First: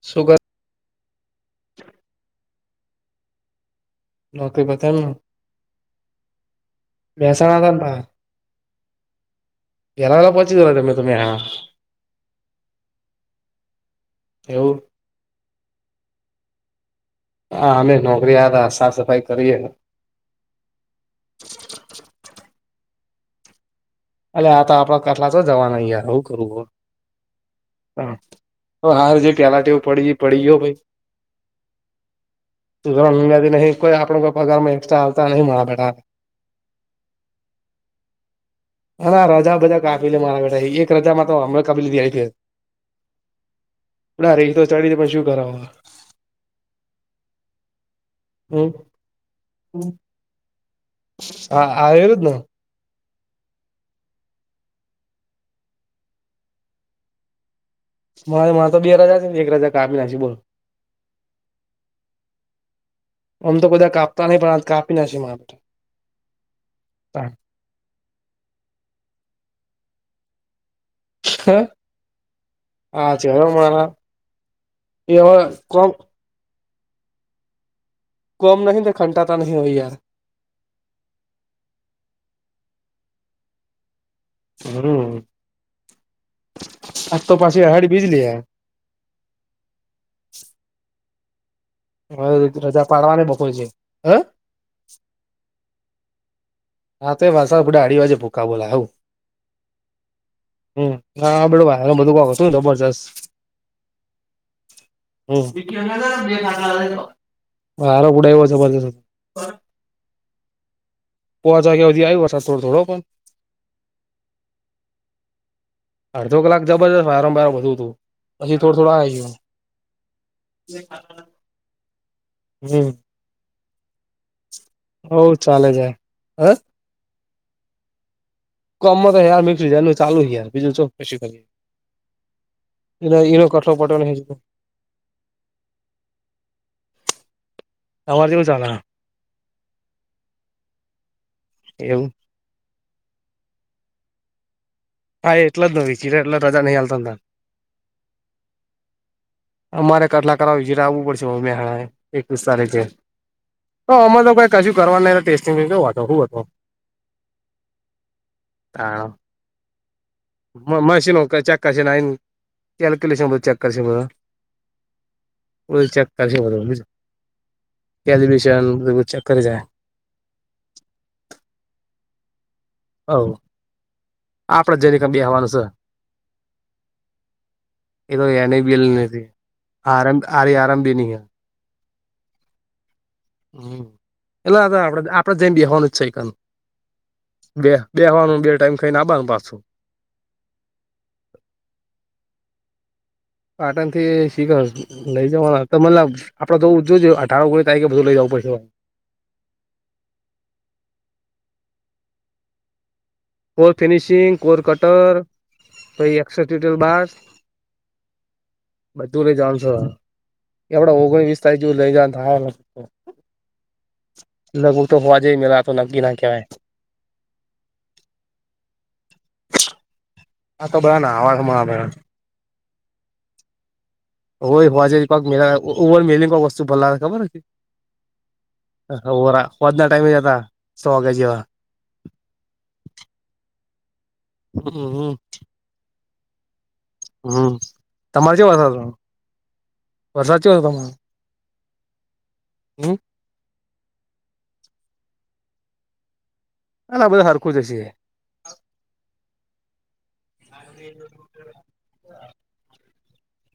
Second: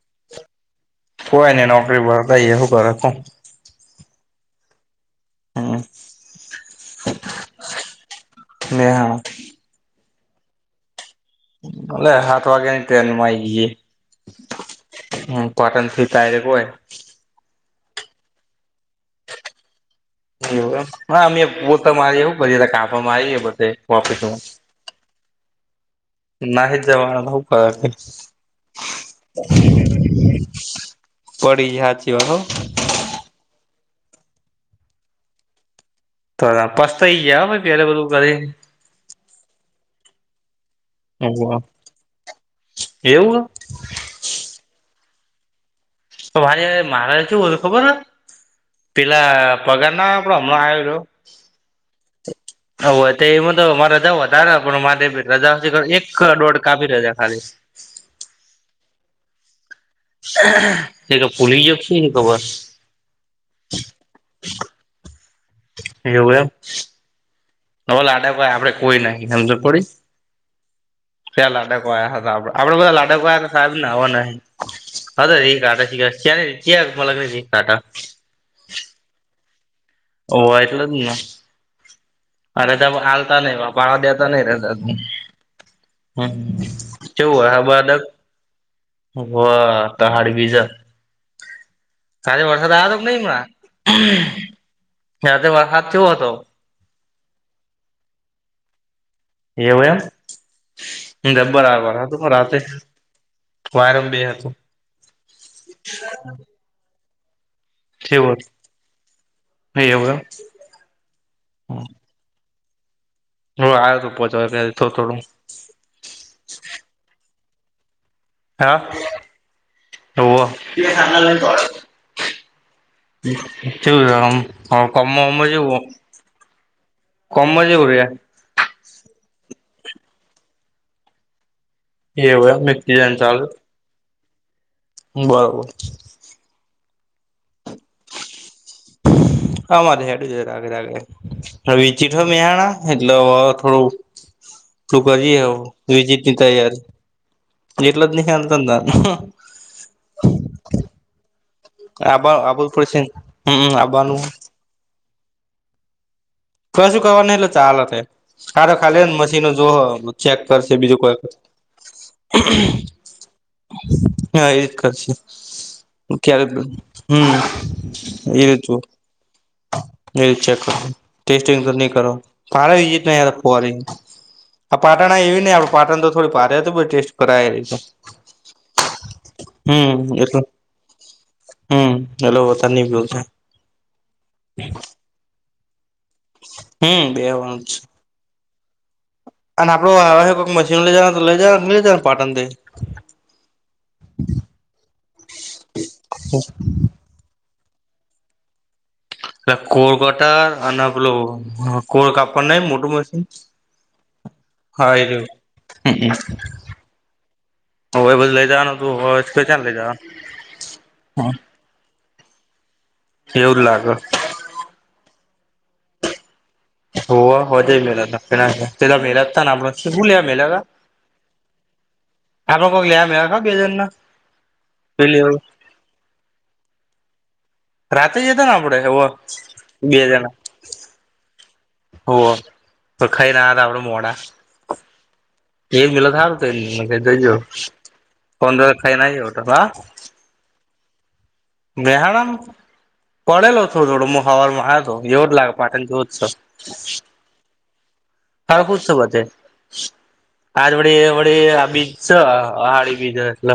Sugar કોઈ નને નોકરી ભરતાઈ એવું કર નોકરી બતાને હમ મહેસાણા પાહે ને હા એનાલા પહોચી ગમે તમે હ લે સાત વાગ્યાની ટ્રેનમાં આઇ ગયે એવું હ કોટન [unintelligible] હોય હા અમે નોકરીયા હતા સાફ સફાઈ કરીએ એવુ એમ હા અમે પોતા મારીએ એવુ કરીયે કાપડ મારીએ બધ અ આ તો આપણા ઘરના તો જવા નાહી જ જવાના તો હું કરે [unintelligible] હ હાર જે પેલા એવું પડી પડી ગયો ભાઈ પડી ગ્યા હા હાચી વાત છે વા હો ધો મદી નહી કોઈ આપણો કો પગારમાં એક્સ્ટ્રા આવતા નહી મળણા બેા તો પસ તો યા ભાઈ પરે બરું કે હા ના રજા બધા કાફિલે મારા બેઠા એક રજામાં તો હમણાં કાફિલીથીય છે એવું ના રે તો ચડી પણ શું કરાવો તો ભરે મહારાજ [unintelligible] ખબર હમ પેલા પગારના હમણાં આયો છુ હા એ એવુજ ને હ હોવે તો એમાં તો મા રજા વધારે પણ મારે રજા એક દોઢ કાપી રજા ખાલી મા મા તો બે હજાર છે એક રજાર તે તો ભૂલી ગ્યા કે સુ ની ખબર અમ તો કદા કાપતા નહીિ પણાી ના મારા માટે એવું એમ લડા કો આપડે કોઈ નાહી સમજ પડી ત્યાં લાડક વાયા હતા આપડે બધા હા લાડકયા ચલો હતા સાહેબ ને મારા આવો ન એ અ હવે રી ક આટ કોમ શી રી ત મલાગને રી ક આટ કોમ નહી તો ખંટા તો નહી હોય યાર ઓ એટલે જ ને અરે ત હાલતા નહ બાપ પાણા દેતા નહી ર હમ હમ આજ તો કેવું હય પાછી હ અહાડી બાદક બીજ લે વાહ ક હાડ બીજ સાથે હવે વરસાદ રજા આવ્યો હતો પાડવાને નહિમાં બપોર છે હ જ વરસાદ થયો હતો હા તો વાલસા બધા અઢી વાજે ભૂકા બોલા હું એવું એમ હમ હા બડું હમણાં ભાઈ બધું રાતે ખ વરસાદ કેવો હતો જબ્બર આવ્યો વરસાદ શું રાતે જબરજસ્ત વાયરમ બે હતું [unintelligible] રો ઉડાવ્યો જબરજસ્ત હ એવું કે પોચ વાગેયા શુધી આવી વરદ થો થોડો પણ. હ આવ્યો તોું પહોચ થ થોડું. અડધો કલાક જબરજસ્ત વારંવાર બધું હતું. હજી થોડા હા થોડા આયા જ હ. હોવ હમ. [unintelligible] હવ ચાલે જાય હ કોમ જેવું રે કમ તો યાર મિકસ જાય એ ચાલુ યાર બીજું ચો કશું કરીએ. એવ મક્ જ ચાલ. છો પટઈ જો. બરોબર. તમારું કેવું ચાલેહ આમાંરે હેડું જ રાગે રાગે એવું વિચીઠો મહાણા એટલે થોડું. ું હા કરી હ એટલે જ ન વિચીરે એટલે વિજીની રજા નહીં તૈયારી હાલતા તા જેટલા નહ ખ્યા ત. અમારે કટલા કર વિજ આવવું પડશે મમમે હણા. આબા એકવીસ આબુ તારીખે પડશે હમ તો આવવાનું અમાર તો કઈ કશું કરવા ટેસ્ટિંગ શું હતો. ક શું કરવા ન એટલે ચાલલે થ ખારો ખાલી તાણ ને મશીનો જો. ચેક કરશે બીજું કોઈ. મશીનો ચેક કરશે ને આઈને કેલ્ક્યુલેશન બધું ચેક કરશે બધું હા એ રજ કરશે. બધું ચેક કરશે ક્યારે બધું હમ એ કેલ્ક્યુલેશન રીતું. બધું ચેક કરી જાય એ ચેક ટેસ્ટિંગ તો નહી કરો હવ ભડીતયાર ફરી. આપડે આ જરીક પાટણ એવી બેહવાનું નહી છે આપડે પાટણ તો થોડી પારે હત ટેસ્ટ કરાયેલી છે. આરભ આરે આરામભી નહી હ. હમ હલોતા નની બલશે. હમ એટલે આપડ આપડે જેમ બેવાનું જ છે ક હમ બેવાનું બે. છે બેવાનું બે ટાઈમં ના બાંધ પાછો. અને આપડું કોઈક મશીન લઈ જ તો લઈ જ લઈ જ ને પાટનથી? આટણ થી શીખ લઈ જવાના મ આપડે જો જોજ તાવું કરી ત કે બધું લઈ જાવ પછસો. એટ કોર કટર અને બેલો કોર કાપડ નહી મોટર મશીન. કોર ફિનિશિંગ કોર હા એ કટર રહ્યું ક એલ બસ. હવે બધું લઈ જવાનું તું હવે બધું લ જાણ ક્યાં છો લઈ જવાનું આપડા ઓગણી વીસ તારીખ. જો લઈ જતા હ. એવું લાગ. લઘુ તો હોવા જ મેરા તો નકીિ ના કવાય. હો હો જ મેલત પેલા મેલાતાને આપડ. શું લ્યા મલા કા? આ તો બધા નાહવામાં આવે આ લ્યા મેલા ક બેજનના. હોય હોવાજ કોક ઓવ મેલી કોઈક વસ્તુ ભલ લાગે ખબર? રાતે જતા ને આપડે ઓ હોરા હોજના બે ટાઈમે જણા. જતા સો વાગ્યા જેવા હો તો ખાઈ ના આપડ મોડા. હમ હમ. એ જ મિલત હાર તો એ હમ તમારે કો કેવો દ હતો ખઈ નાટ હા. વરસાદ કયો હતો તમારો. ગ્રહણં? હમ. પડેલો છો થોડો મ હવાર મા હતો એવ જ લાગે પાટણ જો જ. હ આ બધું સરરખું જ હશે. હળખું જ છ આજ વડે વડે આ બીચ છેહાડી બીજ. લ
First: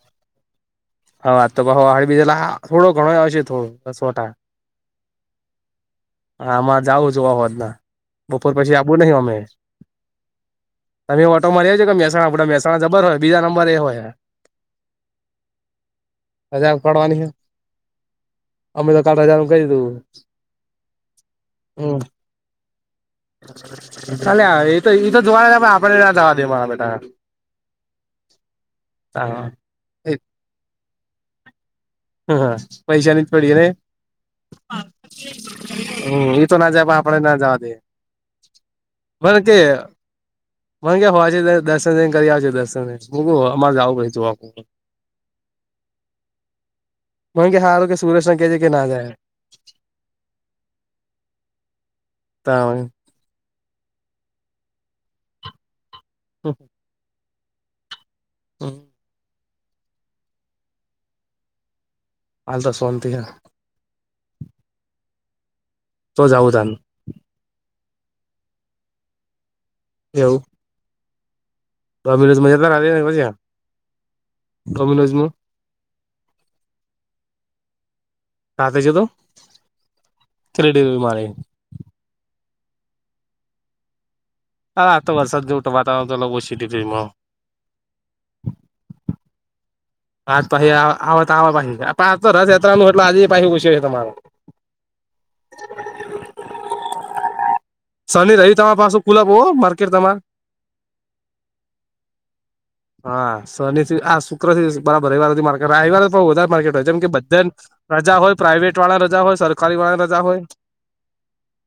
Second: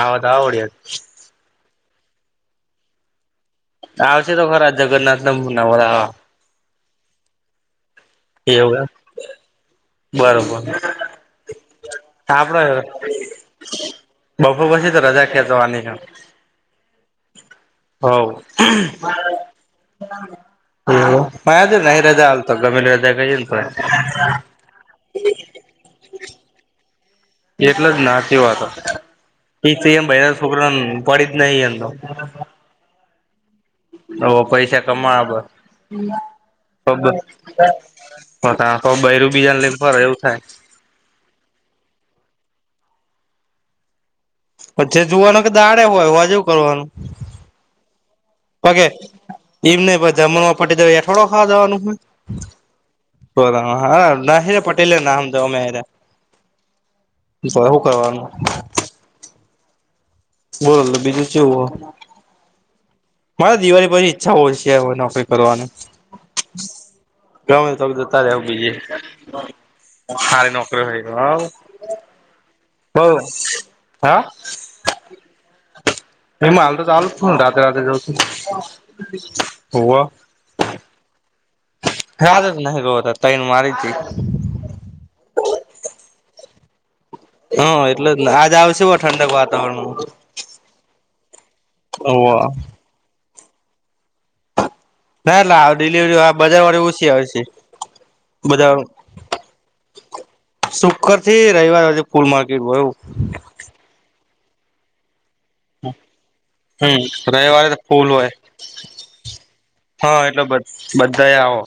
આવ તો આવ આવડ. હા તો બ હળ બીજે થો ઘણો આવશે થોડો. સોટા આવશે તો ખરા જગન્નાથ નાના. આમાં જાવું જોવા હોતના, બપોર પછી એવું આપુ નહિ અમે. બરોબર તમે ઓટો માં ર છો કે મહેહસાણા આપડ મહેસાણા જબર હોય બીજા નંબર એ હોય. બફો પછી તો રજા ખેંચવાની છે. હજા પડવાની છે? હ અમે તો કાલ રજાનું કહી દીધું એજ હમ નરાજજાલ [unintelligible] તો ગમેલ ત ક એ [unintelligible] એઈ તો જોવા આપડે ના્યા જવા દેવા બેટા. એટલો જ નાતી વાતો, હા પ એમ ભાઈ છોકરાને પડી જ નહી એમ. પૈસાાની જ પડી ગ ને. ઓ પૈસા કમાવા એ તો ના જાય પણ પડ આપડે ના જવા દે [unintelligible] પણ આતો બરું બીજાને લે ફરે એવું થાય મન કે હોજે દર્શનને કરી આવજે દર્શન ને [unintelligible] મારે જાવું પડશે જોવા પછછ જોવાનું કે દાડે હોય હોજે હુ કરવાનું [unintelligible] સુરેશ ને કે જે કે ના જાય ઈમ ની પણ જમણમાં ફટ દઈને ખાવાં ખાવા જવાનું હો તાણ [unintelligible] હા, હા નાહી પટેલર નામ દમેરા હ ભવું કરવાનું બોલ બીજું શું હ હાલતો શોનંતી હ મારે દિવાળી પછી ઈચ્છા હોય છે નોકરી કરવાની તો જાઉ જા ગમે તો તો તારે આવું બીજે એવું સારી નોકરી હોય બઉ હા [unintelligible] એમાં હાલ તો ચાલ છું રાતેે રાતેે જઉ છું કતે છે તો હોવ કેલી ડેરી મારી રા જ ન તૈને મારી હતી આ તો વર્ષાદ જેવું વાતાવરણ લોબો સિટી જેમો હા, એટલે જ આજ આવશે હો ઠંડક વાતાવરણમાં આ જ પાછી આવ તો આવ પછી રથયાત્રાનુંટલો આજ પાછી ઉછી તમા હેના ડીલિવરી બજાર વાળી ઓછી હોય છે બજાર ખુલાબો માર્કેટ તમારે સુુકર થી રવિવાર આજે ફૂલ માર્કેટ ભરુ શનિ થી આ શુક્ર થી બરાબર રવાર મા રાહી વાળ તો વધારે માર્કેટ હોય હમ જેમ કે બધા રવિવારે તો ફૂલ રજા હોય પ્રાાઈવેટ વાળા રજા હોય સરકારી વાળા હા રજા હોય બધા આવો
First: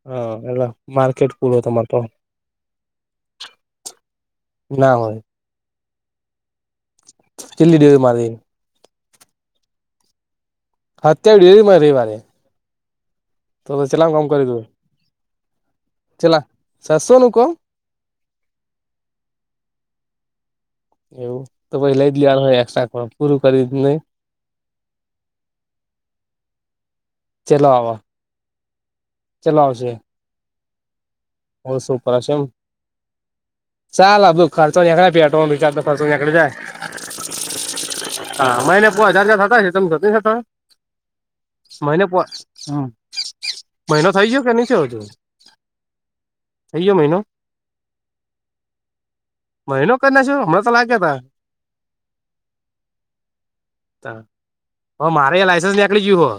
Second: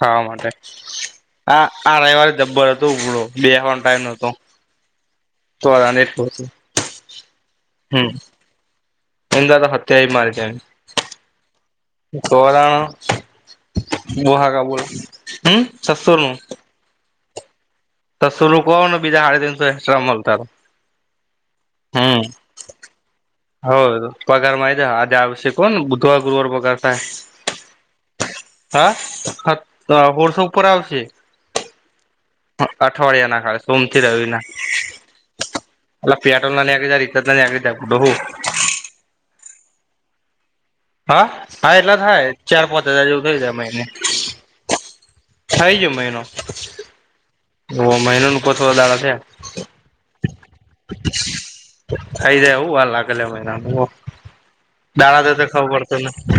હા માટે એટલે માર્કેટ હ પૂરો તમારે આ તો રવિવારે જબ્બર હતો ઉપડ બેવાનો ટાઈમ ન હતો ના હોય તોને જ કેટલી ડેરી હમ મારી એ હ હત્યાય મારીને હ હત્યા વિ એ મારે મારે કોરાણ કરી બુહા દઉં કાબુલ હમ સસુર નું શશો ન ક તો સુલું કોણ બીજા સાડ તીનસો એક્સ્ટ્રા મળત એવું તો પછી લઈ જ લેવાનું એા હ પગારમાં આજે આવશ્યક કોન બુધવા ગુરુવાર પગાર થાય ચલો આવ હા હ હોર્સો ઉપર આવશે ઓ સુંપ પ્રશમ અઠવાડિયા ના ખાળે સોમથી રવ ના ખર્ચો નીકળે પેટ્રોલ રિચાર્જ નો ખર્ચો એ નીકળી જાય પટોલ નાની આી રીત ના આગી ત બહુ હા મહિને પો હજાર હજાર થતા હ તમે જ નતા હા હા એટલા થાય ચાર પાંચ હજાર જેવું થઈ જાય મહ એને મહિનો થઈ ગયો કે નહી થાય જ મહિનો અયો મહિનો ઓ મહિનો ન કો થો દાર છે મહિનો કરી નાખ્યો હમણાં તો લાગ્યા થાઈ જાયવું વા લાગેલ મહિનાનું તા હવે દાણા તો તો મારે ખવું લાયસન્સ પડતો નીકળી ને ગયું હો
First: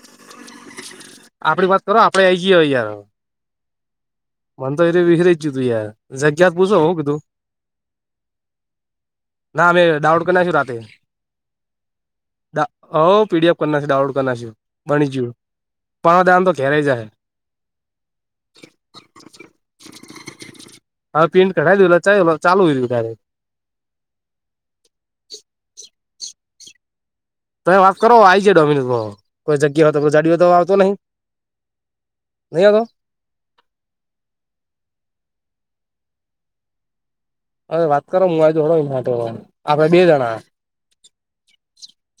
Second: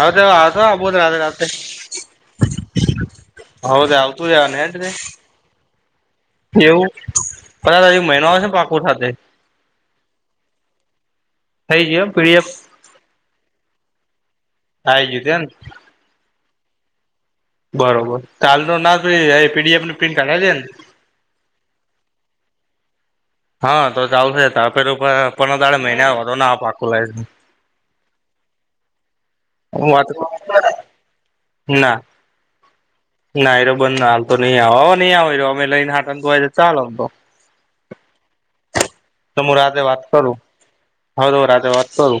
હવે તો હબોદ રાત્રે આપડી વાત કરો આપડે આઈ ગયા યાર હદ આવત જ મને તો ને એ વિસરી જ ગયું તું યાર જગ્યાત પૂછો એવું હું કીધું પ મહિનોઓ છે ને પાકો સાથે ના અમે ડાઉડ કર ના શું રાતે થઈ જયો પીડીએફ હ પીડીએફ કરનાશે ડાઉનલોડ કરના છે આવી બની ગયું તેમ પણ આ દાન તો ઘેરાય જશે બરોબર તો હાલ ન ના પીડીએફ પ્રિન્ટ કાઢી દે ને હા પેંન્ટ કઢાવ દી ચાલ ચાલુયું ત હા તો ચાલશે ત પેલું પ તડ મહિના વધો ના પાકું લાવ તમે વાત કરો આઈ છે ડોમિનસ ભ કોઈ જગ્યા હો તો કો વાત ગાડીઓ તો આવતો નહી ના નહી આવતો ના એરો બંધને હાલ તો નઈ આવે હવે નહી આવે્યો અમે લઈને હાટ તો ચાલોમ તો અરે વાત કરો હું આજ તોું રાતેે વાત કરું હદ રાત્રે વાત કરું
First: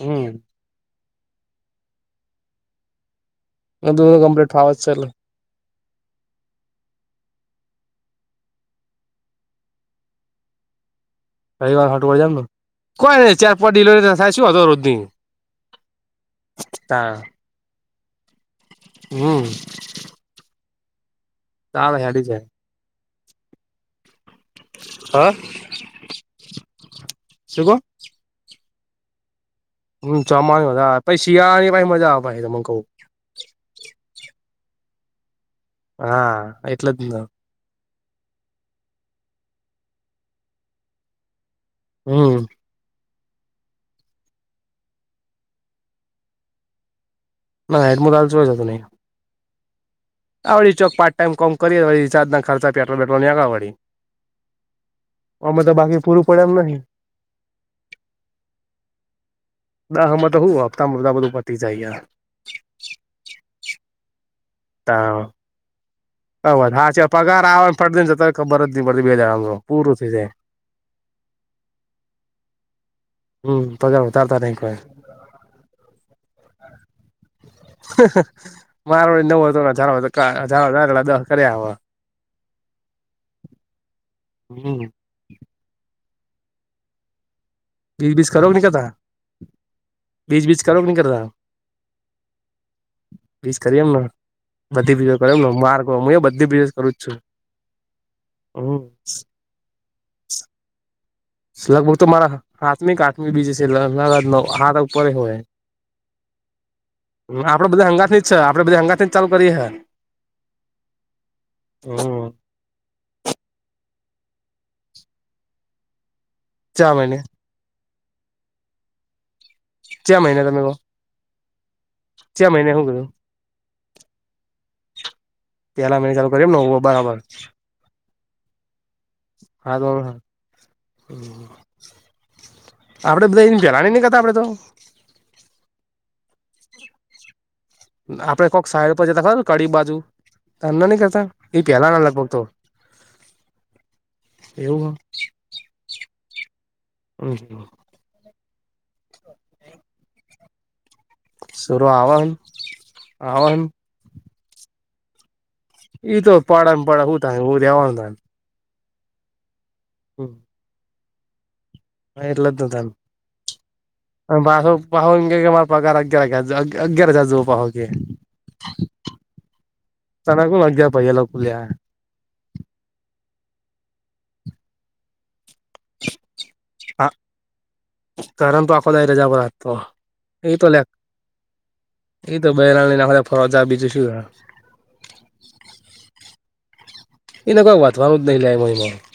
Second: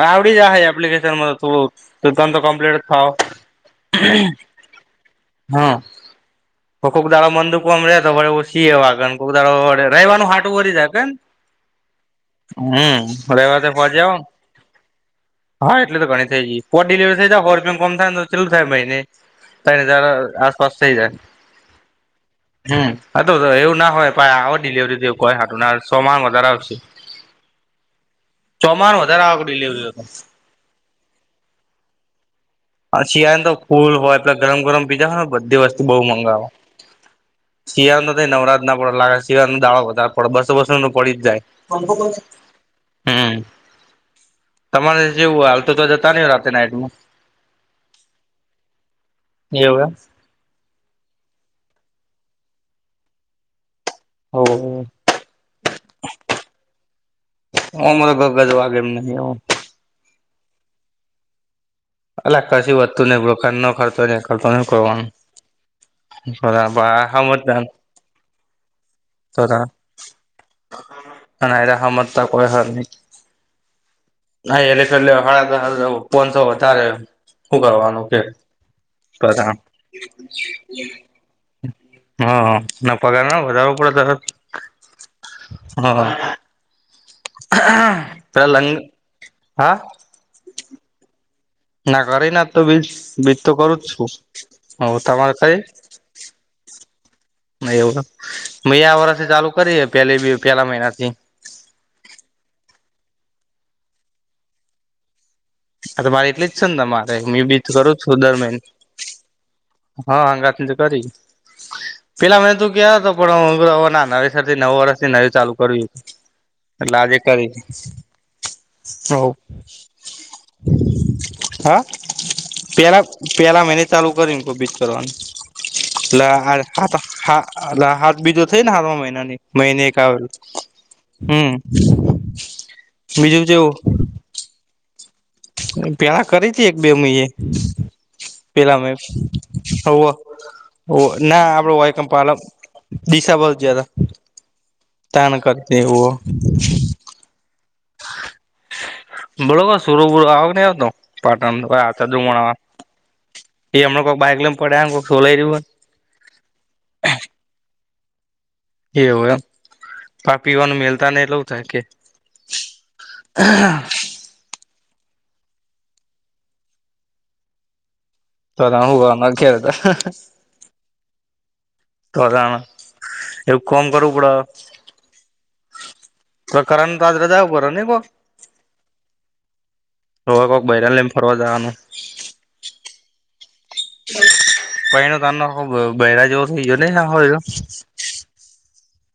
આ હમ આવડી જાય એપ્લિકેશન મ તું ત ત તો કમ્પ્લીટ થાવ ક્પ્લેટ ફાવવા ચાલલે હા કોઈક દાડો મંદુકોમ રેતોે સી એવા કોઈક દાડોડે રહેવાનું હાટું વરી જાયને રવવાર ફટળ જામ ને કોઈ નહી ચાર રવિવાર તો પાંચ પહોંચી ડિલરી આવો થાય શું હતો રોજની હા એટલે તો ઘણી થઈ ગાય પોટ ડિલિવરી તાણ થ જાય હોર મ થાયને તો ચાલુ થાય મહિને હમ ત તાર આસપાસ થઈ જાય તાળ હડી છેાય હમ એવું ના હોય પ આવ ડિલિવરીું હ કય હું સોર શું કો ચોમાણ વધારે આવક લે હમ ચોમાસની મજા આવે પછ શિયાળની પા મજા આવે ભ ત કહ શિયાળ ને તો ફૂલ હોય પ ગરમ ગરમ બીજા હોય ને બધી વસ્તુ બહુ મંગાવ હા એટલે જ ને શિયાળ નો થ નવરાજ ના પડ લાગે શિયાળો દાળો વધારે પડે બસો બસ પડી જાય મનભ કો છે હમ [unintelligible] હમ તમારે જેવું હાલ તો તો જતા નહ હો રાતે નાઈટમાં ના એટું લાલચ જ નહી એવું આડી ચોક પાર્ટ ટાઈમ કોમ કરીએ હસાદના ખર્ચા પેટ્રોલટો નેગાળી ઓ પૂરું પડે એમ નહિ હ મરો ગધું વાગે એમ નહી દા હમમાં તો હું હપતા મૃદા બધું પતી જાય અ કશી વધતું નઈ બોક નો ખર્ચો ન ખતો ન કરવાનું તા હદ હા ચ પગાર સમજદાર આવ પડદન જ બર નની બ બેદમ પૂર થઈે [unintelligible] ના એ રાખત ત કોઈ હલ નકી હમ. [inaudible] ના એલે કેટલે હળ પોનસો વધારે. શું કરવાનું કે મારો નવો બધા હતોલા કર્યા હ. હા ના પગાર ના વધારો પડે. હમ. હા બીજ ત લંગ હા. બીચ બીચ ક લોકહી કરતા ના કરી ના તો બીજ બીજ તો કરું કરી જ એમને છું હ બધી બીજો કરે તમારે એમને ખાઈ. માર્ગ હું એ બધી બિઝનેસ કરું જ છું એવ મે હમ આ વર્ષથી ચાલુ કરી પે પેલા મહિનાથી લગભગ તો મારા હાથમી કાથમી બીજ છે હાથ ઉપડ હોય. હ તો મારે એટલી જ છ મારે હું એ બી કરું છું દરમિન. ચાલ કરીરી હૈ. હા હંગાત તો કરી હમ પેલા મેં તું કે. પણ હું ના નવેસર થી નવું વર્ષ થી નવું ચાલુ કર્યું હતું. ચા એટલે આજે મહિને કરીે છે. ક મહિને તમે કહ. હા પેલા કીધું પેલા મેને ચાલુ કરીને કબીિત કરવાનું પેલા મહિને ચાલુ કરી એમ ને બરાબર લા હાથ બીજો થઈ ને હાતમાં મહિનાની મહિને એક આવે. હમ. [unintelligible] આપડે બીજું બધા એની જેવું પેલાની નહીંતા આપડે તો. પેલા કરી હતી એક બે મહિે. આપડે કોઈક સાઈડ પેલામાં પર જતા ખબર કડી બાજુ તમને નઈ કરતા ના એ આપડ પેલાના હોયકમ લગભગ પાલમ. તો દિશા બહત જદ એવું તણ કરતી હો. હમ. બોલોબર સુર બુર આવ નહી આવતો. સુરો આવન પાટણુમણામાં આવન એ હમને કોઈક બાઈક લ પડ્યા કોઈક સોલાઈ રહ્યું હોય. એ તો પાડ પડું ત ઉ તો એવાનું ત. એવું એમ પા પીવાનું મેલતા ને એ લઉવ થાય કે. હ એટલા તો તમ. ભ પહ કે મારા પગાર અગિયાર અગિયાર જા જવું પહો કે. તો હું કે હતા. તને કોણ અગિયાર પૈયા લઉ લ્યા તો એવું કોમ કરવું પડે. તોકારને હા તજરા દવું બ નહી ગહ. કરન તો આખો દાડી રજા પર હતો રવા એ કોક તો લે બરાને લમ ફરવા જવાનું. એ તો બહેરાણી નાખ ફરજ આવે બીજું. શું પનો ત આખો બહેરા જેવો થઈ ગયો નહી ના હો. [inaudible] [unintelligible]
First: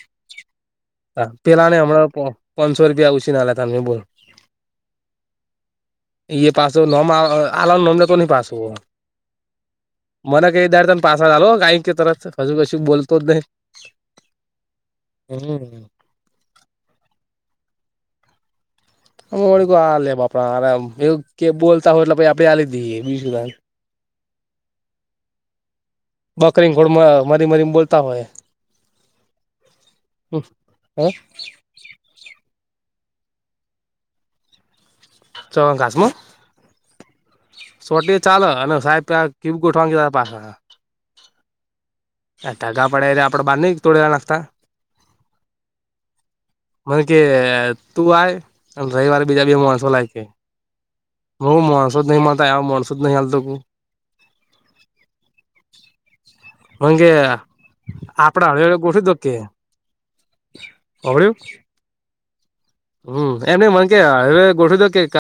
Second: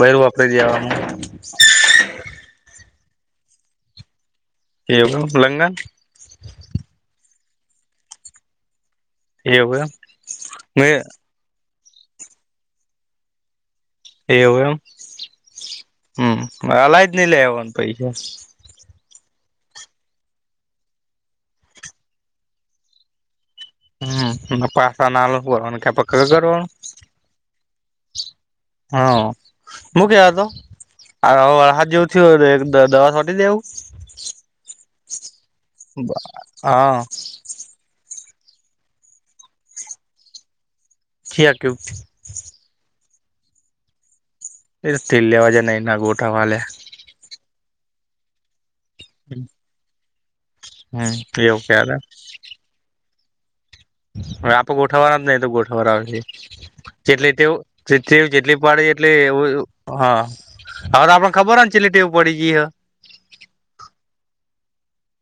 બર વાપરે દેવામાં. પેલા ને હમણાં પાંચસો રૂપિયા ઉછી ના લેતા બોલ. એવગ લગન. એ પાસ હો નોમ આલ નોમ તો નની પાસ હો. એવું એમ મને કઈ મે દાડ તન પાસા જાલ કઈ કે ત હજુ કશ બોતો જ નહી. એવું એમ. હમ હમ. અલાયજ નઈ લે આવવાનું પૈસા. હળ કો આ લે બાપડ કે બોલતા હોય એટલે આપે આ લીધી બી. હમ ના પાસાા ના ભ કે્યા પક કરો. મારી મરી બોલતા હોય. હા મુું કહેવા તો હે આ આહાર જો દવા સટી દેવ. ચણ બ ઘાસમાં હા. સોટી ચાલો અને સાહેબ કીબ ગોઠવાગે પાસે. કું હઢગા પડ્યા એ આપણે બહાર ન તોડે નાખતા. એ તેલ લવાજે ન ના ગોટા વાલે. મને કે તું આય અને રવિવારે બીજા બી માણસો લાય. હમ એવું હું ક્યારે માણસો નહી મળતા, માણસો જ નહી હાલતો. આપ ગોઠવવાના જ ન તો ગોઠવારાશે. મન કે જેટલી તેવું, આપડે જેટલી હળવે હળવે પાડે ગોઠવી એટલી દો કે એવું હા. [inaudible] હવે તો [unintelligible] આપડને ખબર જ લેટીવ પડી ગઈ હ. હમ્મ એમ મન કે હવે ગોઠવું દો કે.